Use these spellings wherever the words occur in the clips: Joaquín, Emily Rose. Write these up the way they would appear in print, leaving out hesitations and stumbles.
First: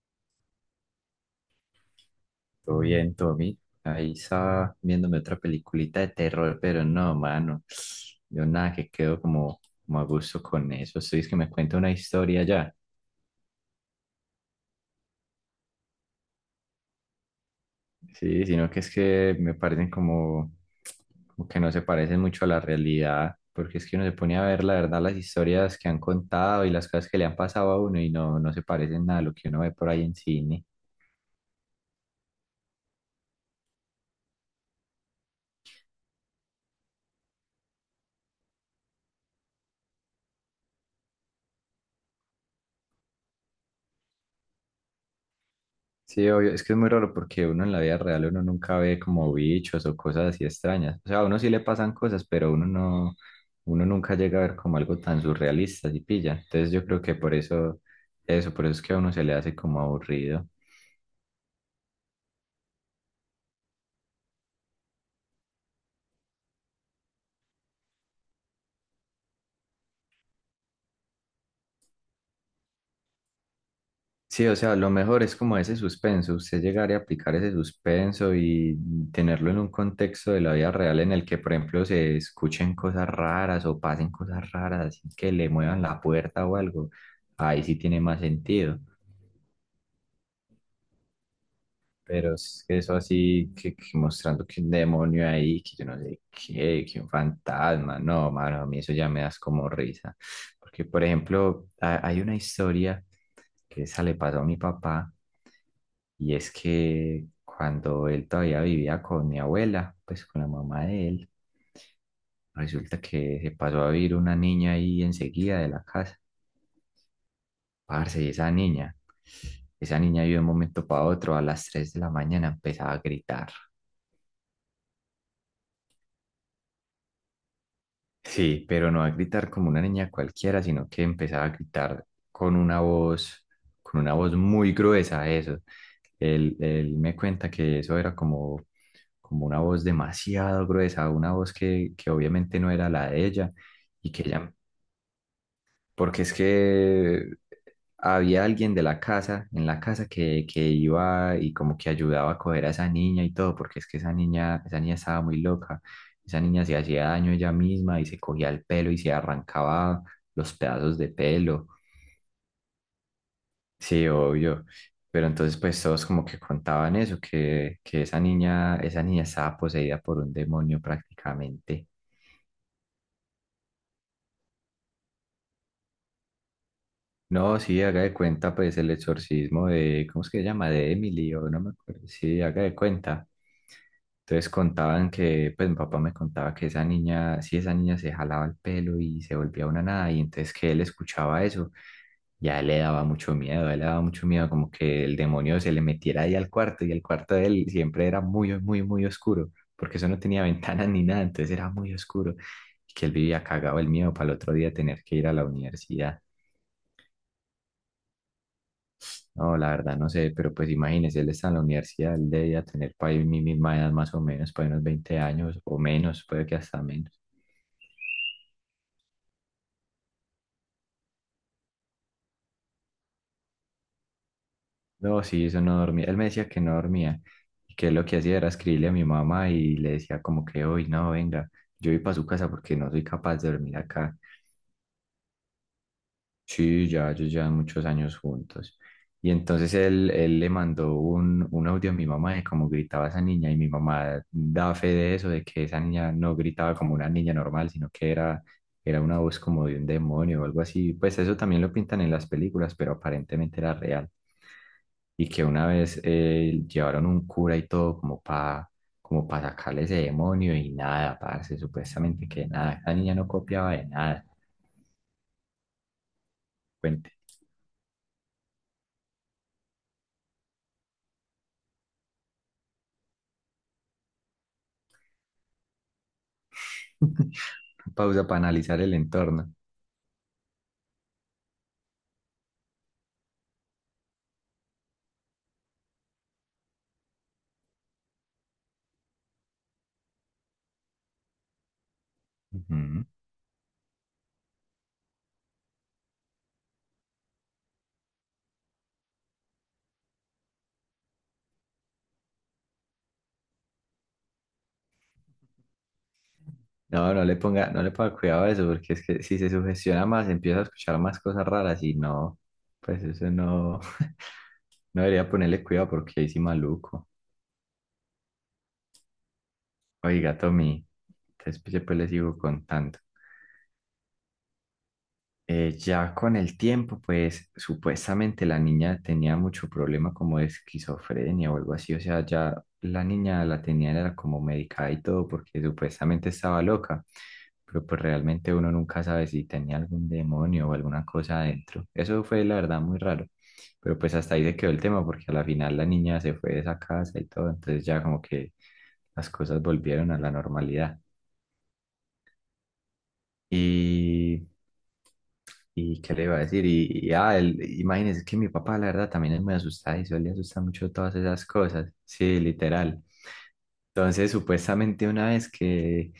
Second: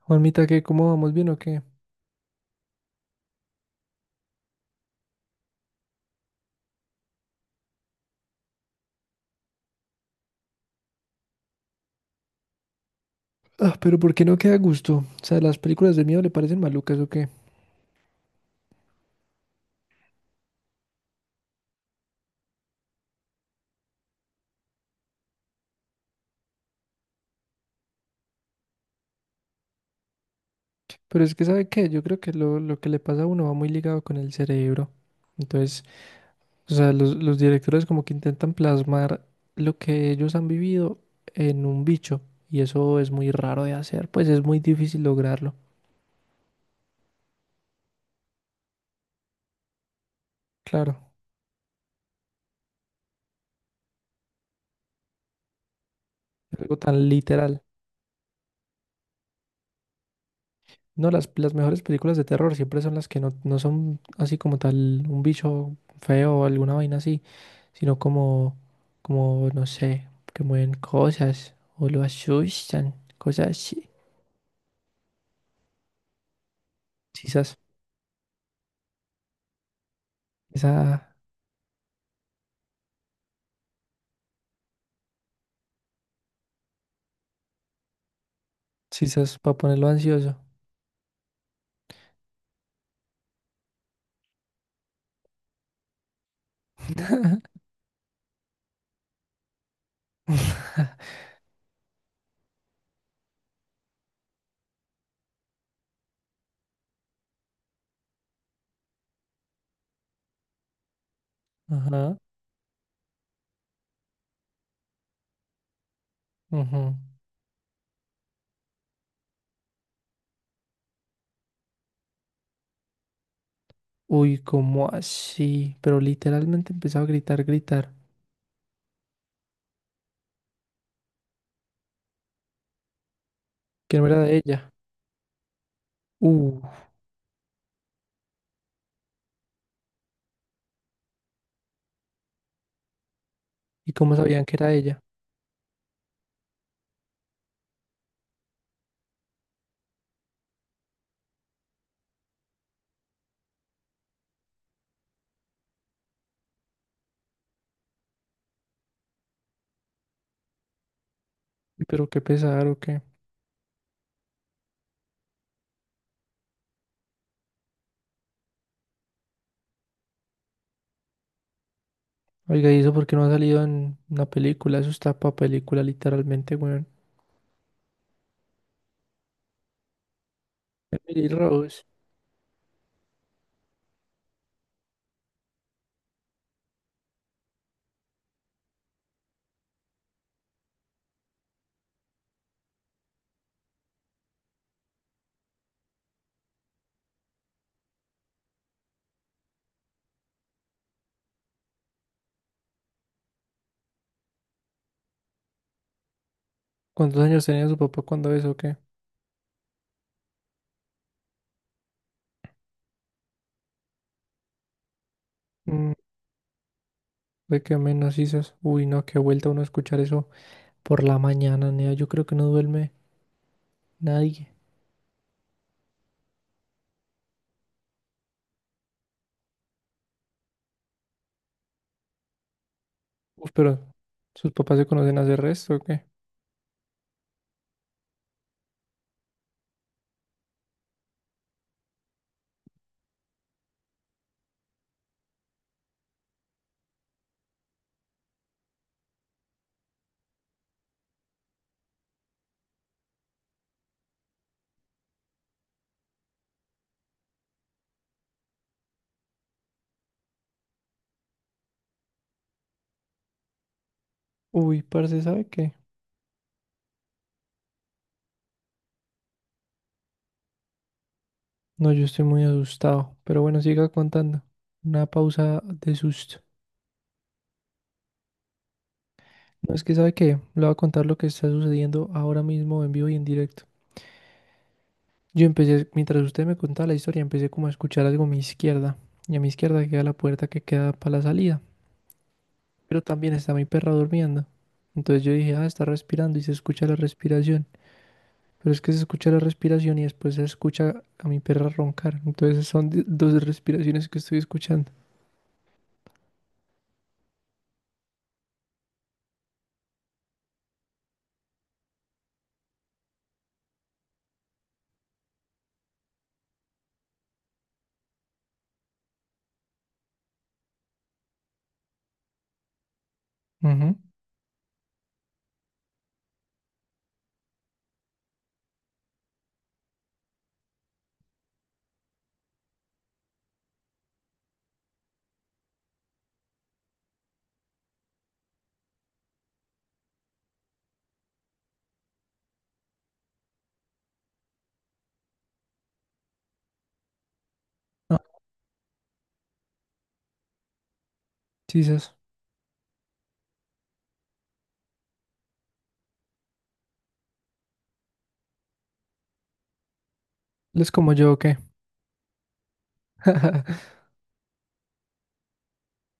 Juanmita, ¿qué? ¿Cómo vamos? ¿Bien o qué? Todo bien, Tommy. Ahí estaba viéndome otra peliculita de terror, pero no, mano. Yo nada que quedo como, como a gusto con eso. Estoy es que me cuenta una historia ya. Ah, pero ¿por qué no queda a gusto? O sea, las películas de miedo le parecen malucas o qué. Sí, sino que es que me parecen como, como que no se parecen mucho a la realidad, porque es que uno se pone a ver la verdad las historias que han contado y las cosas que le han pasado a uno y no, no se parecen nada a lo que uno ve por ahí en cine. Pero es que, ¿sabe qué? Yo creo que lo que le pasa a uno va muy ligado con el cerebro. Entonces, o sea, los directores como que intentan plasmar lo que ellos han vivido en un bicho. Y eso es muy raro de hacer, pues es muy difícil lograrlo. Sí, obvio, es que es muy raro porque uno en la vida real uno nunca ve como bichos o cosas así extrañas. O Claro, sea, a uno sí le pasan cosas, pero uno no, uno nunca llega a ver como algo tan surrealista y pilla. Entonces algo yo creo tan que por literal. eso, eso, por eso es que a uno se le hace como aburrido. No, las mejores películas de terror siempre son las que no, no son así como tal un bicho feo o alguna vaina así, sino como, como, no sé, que mueven cosas o lo asustan, cosas así. Sí, o sea, lo mejor es como ese suspenso, usted llegar y aplicar Quizás, ese suspenso y tenerlo en un contexto de la vida real esa, en el que, por ejemplo, se escuchen cosas raras o pasen cosas raras, así que le muevan la puerta o algo. Ahí sí tiene más sentido. quizás para ponerlo ansioso. Pero es que eso así, que mostrando que un demonio ahí, que yo no sé qué, que un fantasma, no, mano, a mí eso ya me das como risa. Porque, por ejemplo, hay una historia que esa le pasó a mi papá, y es que cuando él todavía vivía con mi abuela, pues con la mamá de él, Ajá, resulta que se pasó a vivir una niña ahí enseguida de la casa. ujú. Parce, y esa niña yo de un momento para otro, a las 3 de la mañana empezaba a gritar. Uy, ¿cómo así? Pero literalmente empezaba a gritar, gritar, Sí, pero no a gritar como una niña cualquiera, sino que empezaba a gritar con una voz, que con no una era voz de ella. muy gruesa, eso. Él, Uh, él me cuenta que eso era como, como una voz demasiado gruesa, una voz que obviamente no era la de ella, ¿Y y cómo que sabían ella, que era ella? porque es que había alguien de la casa, en la casa que iba y como que ayudaba a coger a esa niña y todo, porque es que esa niña estaba muy loca. Esa niña se hacía daño ella misma y se cogía el pelo y se arrancaba los pedazos de pelo. Uy, pero qué pesar o qué. Sí, obvio. Pero entonces pues todos como que contaban eso, que esa niña estaba poseída por un demonio prácticamente. Oiga, ¿y eso por qué no ha salido en una película? Eso está para película, literalmente, weón. No, sí, haga de cuenta, pues el exorcismo de, ¿cómo es que se llama? De Emily Emily, o no me Rose. acuerdo. Sí, haga de cuenta. Entonces contaban que, pues mi papá me contaba que esa niña, sí, esa niña se jalaba el pelo y se volvía una nada, y entonces que él escuchaba eso, ya le daba mucho miedo, a él le daba mucho miedo como que el demonio se le metiera ahí al cuarto, y el cuarto de él siempre era muy, muy, muy oscuro, porque eso no tenía ventanas ni nada, entonces era muy oscuro, y que él vivía cagado el miedo para el otro día tener que ir a la universidad. ¿Cuántos años tenía su papá cuando eso o qué? No, la verdad no sé, pero pues imagínese, él está en la universidad, él debería tener para mi misma edad más o menos, para unos 20 años o Mm, menos, puede que hasta menos. Ve que menos dices, uy, no, qué vuelta uno a escuchar eso por la mañana, nea. Yo creo que no duerme nadie. No, sí, eso no dormía. Él me decía que no dormía y que lo que hacía era escribirle a mi mamá y le decía como que hoy no, venga, yo voy para su casa porque no soy capaz Uf, de dormir pero acá. sus papás se conocen hace resto, ¿o qué? Sí, ya ellos llevan muchos años juntos. Y entonces él le mandó un audio a mi mamá de cómo gritaba esa niña y mi mamá da fe de eso, de que esa niña no gritaba como una niña normal, sino que era, era una voz como de un demonio o algo así. Pues eso también lo pintan en las películas, pero aparentemente era real. Y que una vez llevaron un cura y todo como para como para sacarle ese demonio y nada, parce, supuestamente que nada, esa niña no copiaba de nada. Uy, parce, ¿sabe qué? Cuente. No, yo estoy muy asustado. Pero bueno, siga contando. Una pausa de susto. Pausa para analizar el entorno. No, es que ¿sabe qué? Le voy a contar lo que está sucediendo ahora mismo en vivo y en directo. Yo empecé, mientras usted me contaba la historia, empecé como a escuchar algo a mi izquierda. Y a mi izquierda queda la puerta que queda para la salida. Pero Ujú. también está mi perra durmiendo. Entonces yo dije, ah, está respirando y se escucha la respiración. Pero es que se escucha la respiración y después se escucha a mi perra roncar. Entonces son dos respiraciones que estoy escuchando. No, no le ponga, no le ponga cuidado a eso, porque es que si se sugestiona más, empieza a escuchar más cosas raras y no, pues eso no, no debería ponerle cuidado porque ahí sí maluco. Oiga, Tommy, entonces pues, después le sigo contando. Ujú. Ya con el tiempo, pues supuestamente la niña tenía mucho problema como de esquizofrenia o algo así, o sea, ya la niña la tenía era como medicada y todo porque supuestamente estaba loca, pero pues realmente uno nunca sabe si tenía algún demonio o alguna cosa adentro. Eso fue la verdad muy raro, pero pues hasta ahí se quedó el tema porque a la final la niña se fue de esa casa y todo, entonces ya No, como que las cosas volvieron a la normalidad. Jesus. Y ¿y qué le iba a decir? Imagínese que mi papá, la verdad, también es muy asustadizo, él le asusta ¿Les mucho como todas yo o esas qué? cosas. Sí, literal. Entonces, supuestamente una vez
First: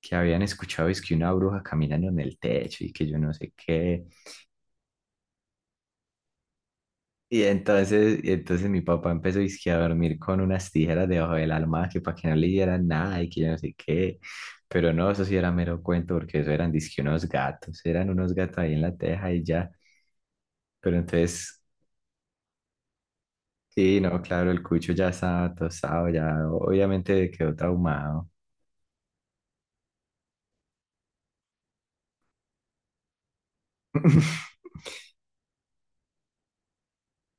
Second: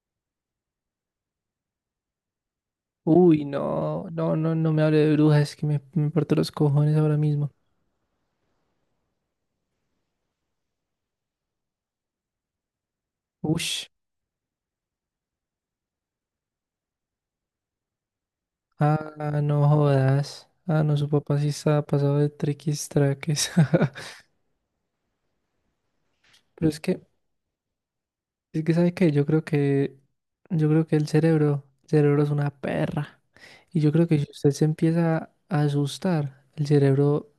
que habían escuchado es que una bruja caminando en el techo y que yo no Uy, sé qué. no, no, no, no me hable de brujas, es que me parto los cojones ahora Y mismo. entonces, y entonces mi papá empezó dizque a dormir con unas tijeras debajo del almohada que para que no le dieran nada y que yo no sé Ush, qué. Pero no, eso sí era mero cuento porque eso eran dizque unos gatos, eran unos gatos ahí en la teja ah, y no ya. jodas. Ah, no, Pero su papá sí entonces estaba pasado de triquis traques. sí, no, claro, el cucho ya estaba tostado, ya Pero es que obviamente quedó traumado. es que, ¿sabes qué? Yo creo que el cerebro es una perra. Y yo creo que si usted se empieza a asustar, el cerebro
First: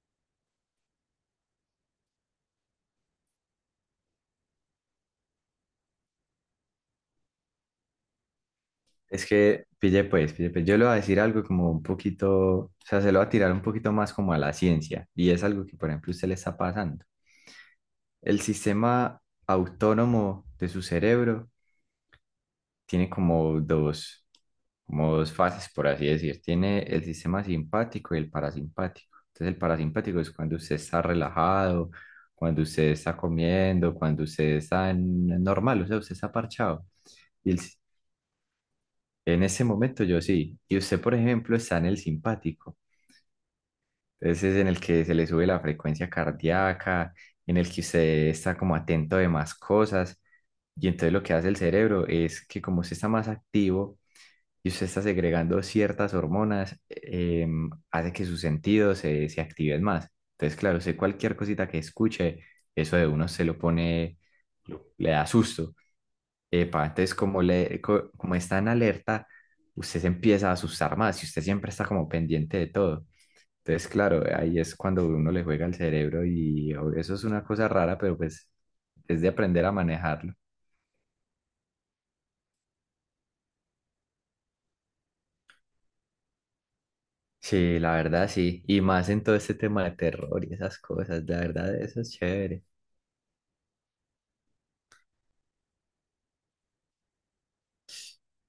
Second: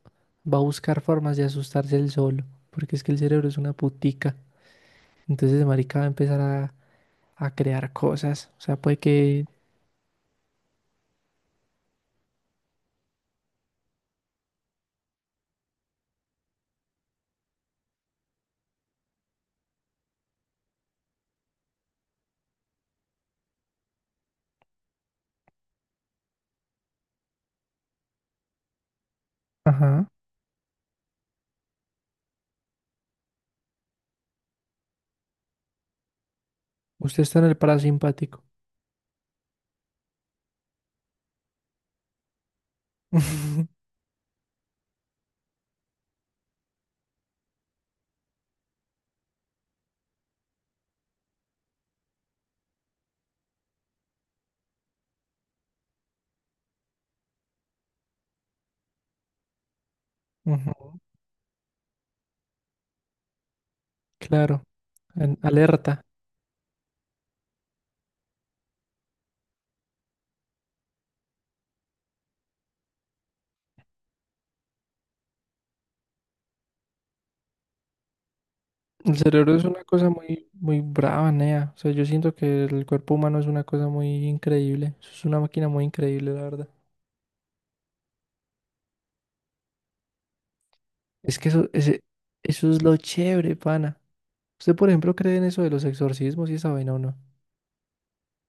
va a buscar formas de asustarse él solo. Porque es que el cerebro es una putica. Entonces, marica va a empezar a crear cosas. O sea, puede Es que, que... pille pues, yo le voy a decir algo como un poquito, o sea, se lo voy a tirar un poquito más como a la ciencia, y es algo que, por ejemplo, usted le está pasando. El sistema autónomo de su cerebro tiene como dos fases, por así decir. Tiene el sistema simpático y el parasimpático. Entonces, el Ajá. parasimpático es cuando usted está relajado, cuando usted está comiendo, cuando usted está normal, o sea, usted está parchado. Usted está en Y el el si- parasimpático. En ese momento yo sí. Y usted, por ejemplo, está en el simpático. Entonces, es en el que se le sube la frecuencia cardíaca, en el que usted está como atento de más cosas. Y entonces lo que hace el cerebro es que como usted está más activo, y usted está segregando ciertas hormonas, hace que sus sentidos se, se activen más. Entonces, claro, Ujú, sé cualquier cosita que escuche, eso de uno se lo pone, claro, le da en susto. alerta. Epa, entonces, como está en alerta, usted se empieza a asustar más y usted siempre está como pendiente de todo. Entonces, claro, ahí es cuando uno le juega al cerebro eso es una cosa rara, pero pues El es de cerebro es aprender a una cosa manejarlo. muy, muy brava, nea. O sea, yo siento que el cuerpo humano es una cosa muy increíble. Eso es una máquina muy increíble, la verdad. Sí, la verdad sí. Y más en todo este tema de terror y esas cosas, Es la que eso, verdad, eso ese, es chévere. eso es lo chévere, pana. ¿Usted, por ejemplo, cree en eso de los exorcismos y esa vaina o no?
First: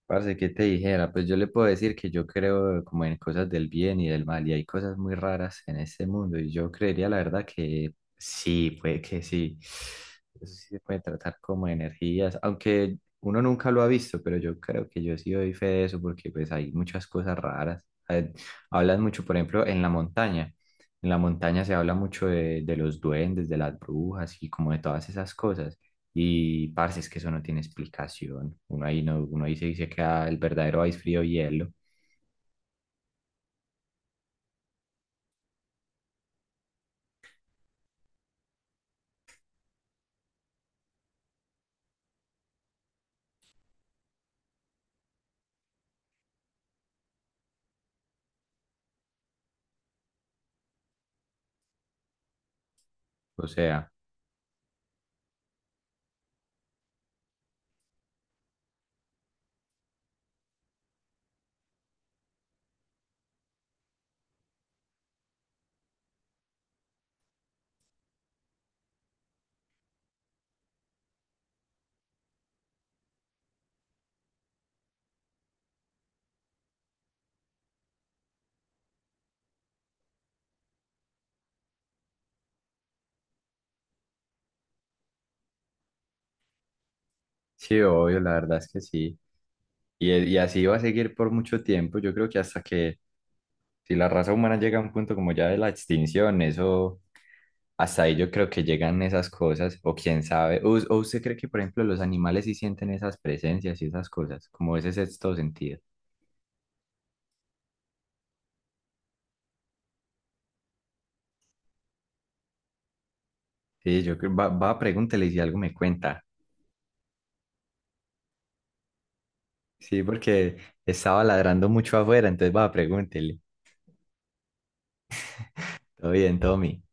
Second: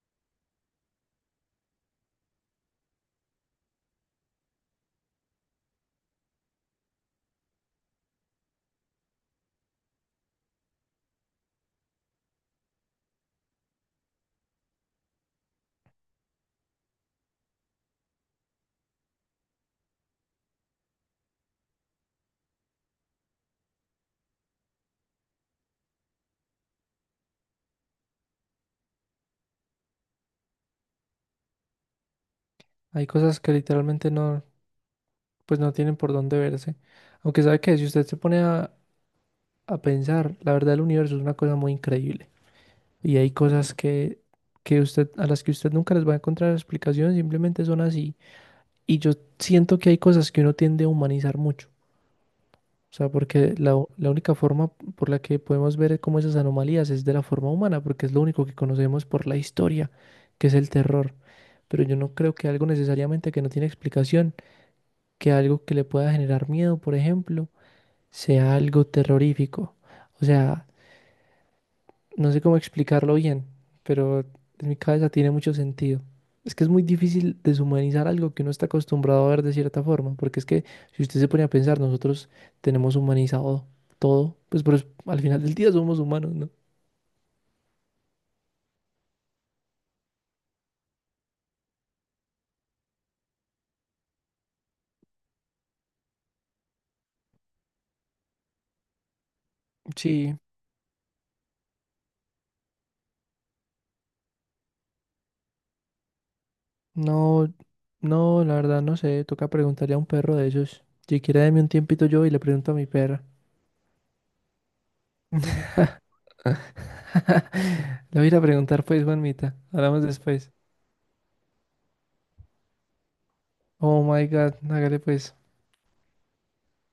Parce, ¿qué te dijera? Pues yo le puedo decir que yo creo como en cosas del bien y del mal, y hay cosas muy raras en este mundo, y yo creería la verdad que sí, puede que sí. Eso sí se puede tratar como de energías, aunque uno nunca lo ha visto, pero yo creo que yo sí doy fe de eso porque pues hay muchas cosas raras. Eh, Hablan mucho, por ejemplo, en la montaña. En la montaña se habla mucho de los duendes, de las brujas y como de todas esas cosas. Y parce, es que eso no tiene explicación. Uno ahí no, uno ahí se dice que ah, el verdadero ice frío hielo. Hay cosas que literalmente no, pues no tienen por dónde verse. Aunque sabe que si usted se pone a pensar, la verdad el universo es una cosa muy increíble. Y hay cosas que usted, a las que usted nunca les va a encontrar explicación, simplemente son así. Y yo siento que hay cosas que uno tiende a humanizar mucho. O sea, O porque sea, la única forma por la que podemos ver como esas anomalías es de la forma humana, porque es lo único que conocemos por la historia, que es el terror. Pero yo no creo que algo necesariamente que no tiene explicación, que algo que le pueda generar miedo, por ejemplo, sea algo terrorífico. O sea, no sé cómo explicarlo bien, pero en mi cabeza tiene mucho sentido. Es que es muy difícil deshumanizar algo que uno está acostumbrado a ver de cierta forma, porque es que si usted se pone a pensar, nosotros tenemos humanizado todo, pues pero al final del día somos humanos, ¿no? sí, obvio, la verdad es que sí. Y así va a seguir por mucho tiempo. Yo creo que hasta que si la raza humana llega a un punto como ya de la extinción, eso, hasta ahí yo creo que llegan esas cosas, o quién Sí, sabe. ¿O usted cree que, por ejemplo, los animales sí sienten esas presencias y esas cosas, como ese sexto sentido? no, no, la verdad no sé, toca preguntarle a un perro de esos. Si quiere, deme un tiempito yo y le pregunto a mi perra. Sí, yo creo, va, va, pregúntele y si algo me cuenta. Le voy a ir a preguntar pues, Juanmita. Sí, Hablamos después. porque estaba ladrando mucho afuera, entonces va, pregúntele. Oh my God, hágale pues. Todo bien, Tommy.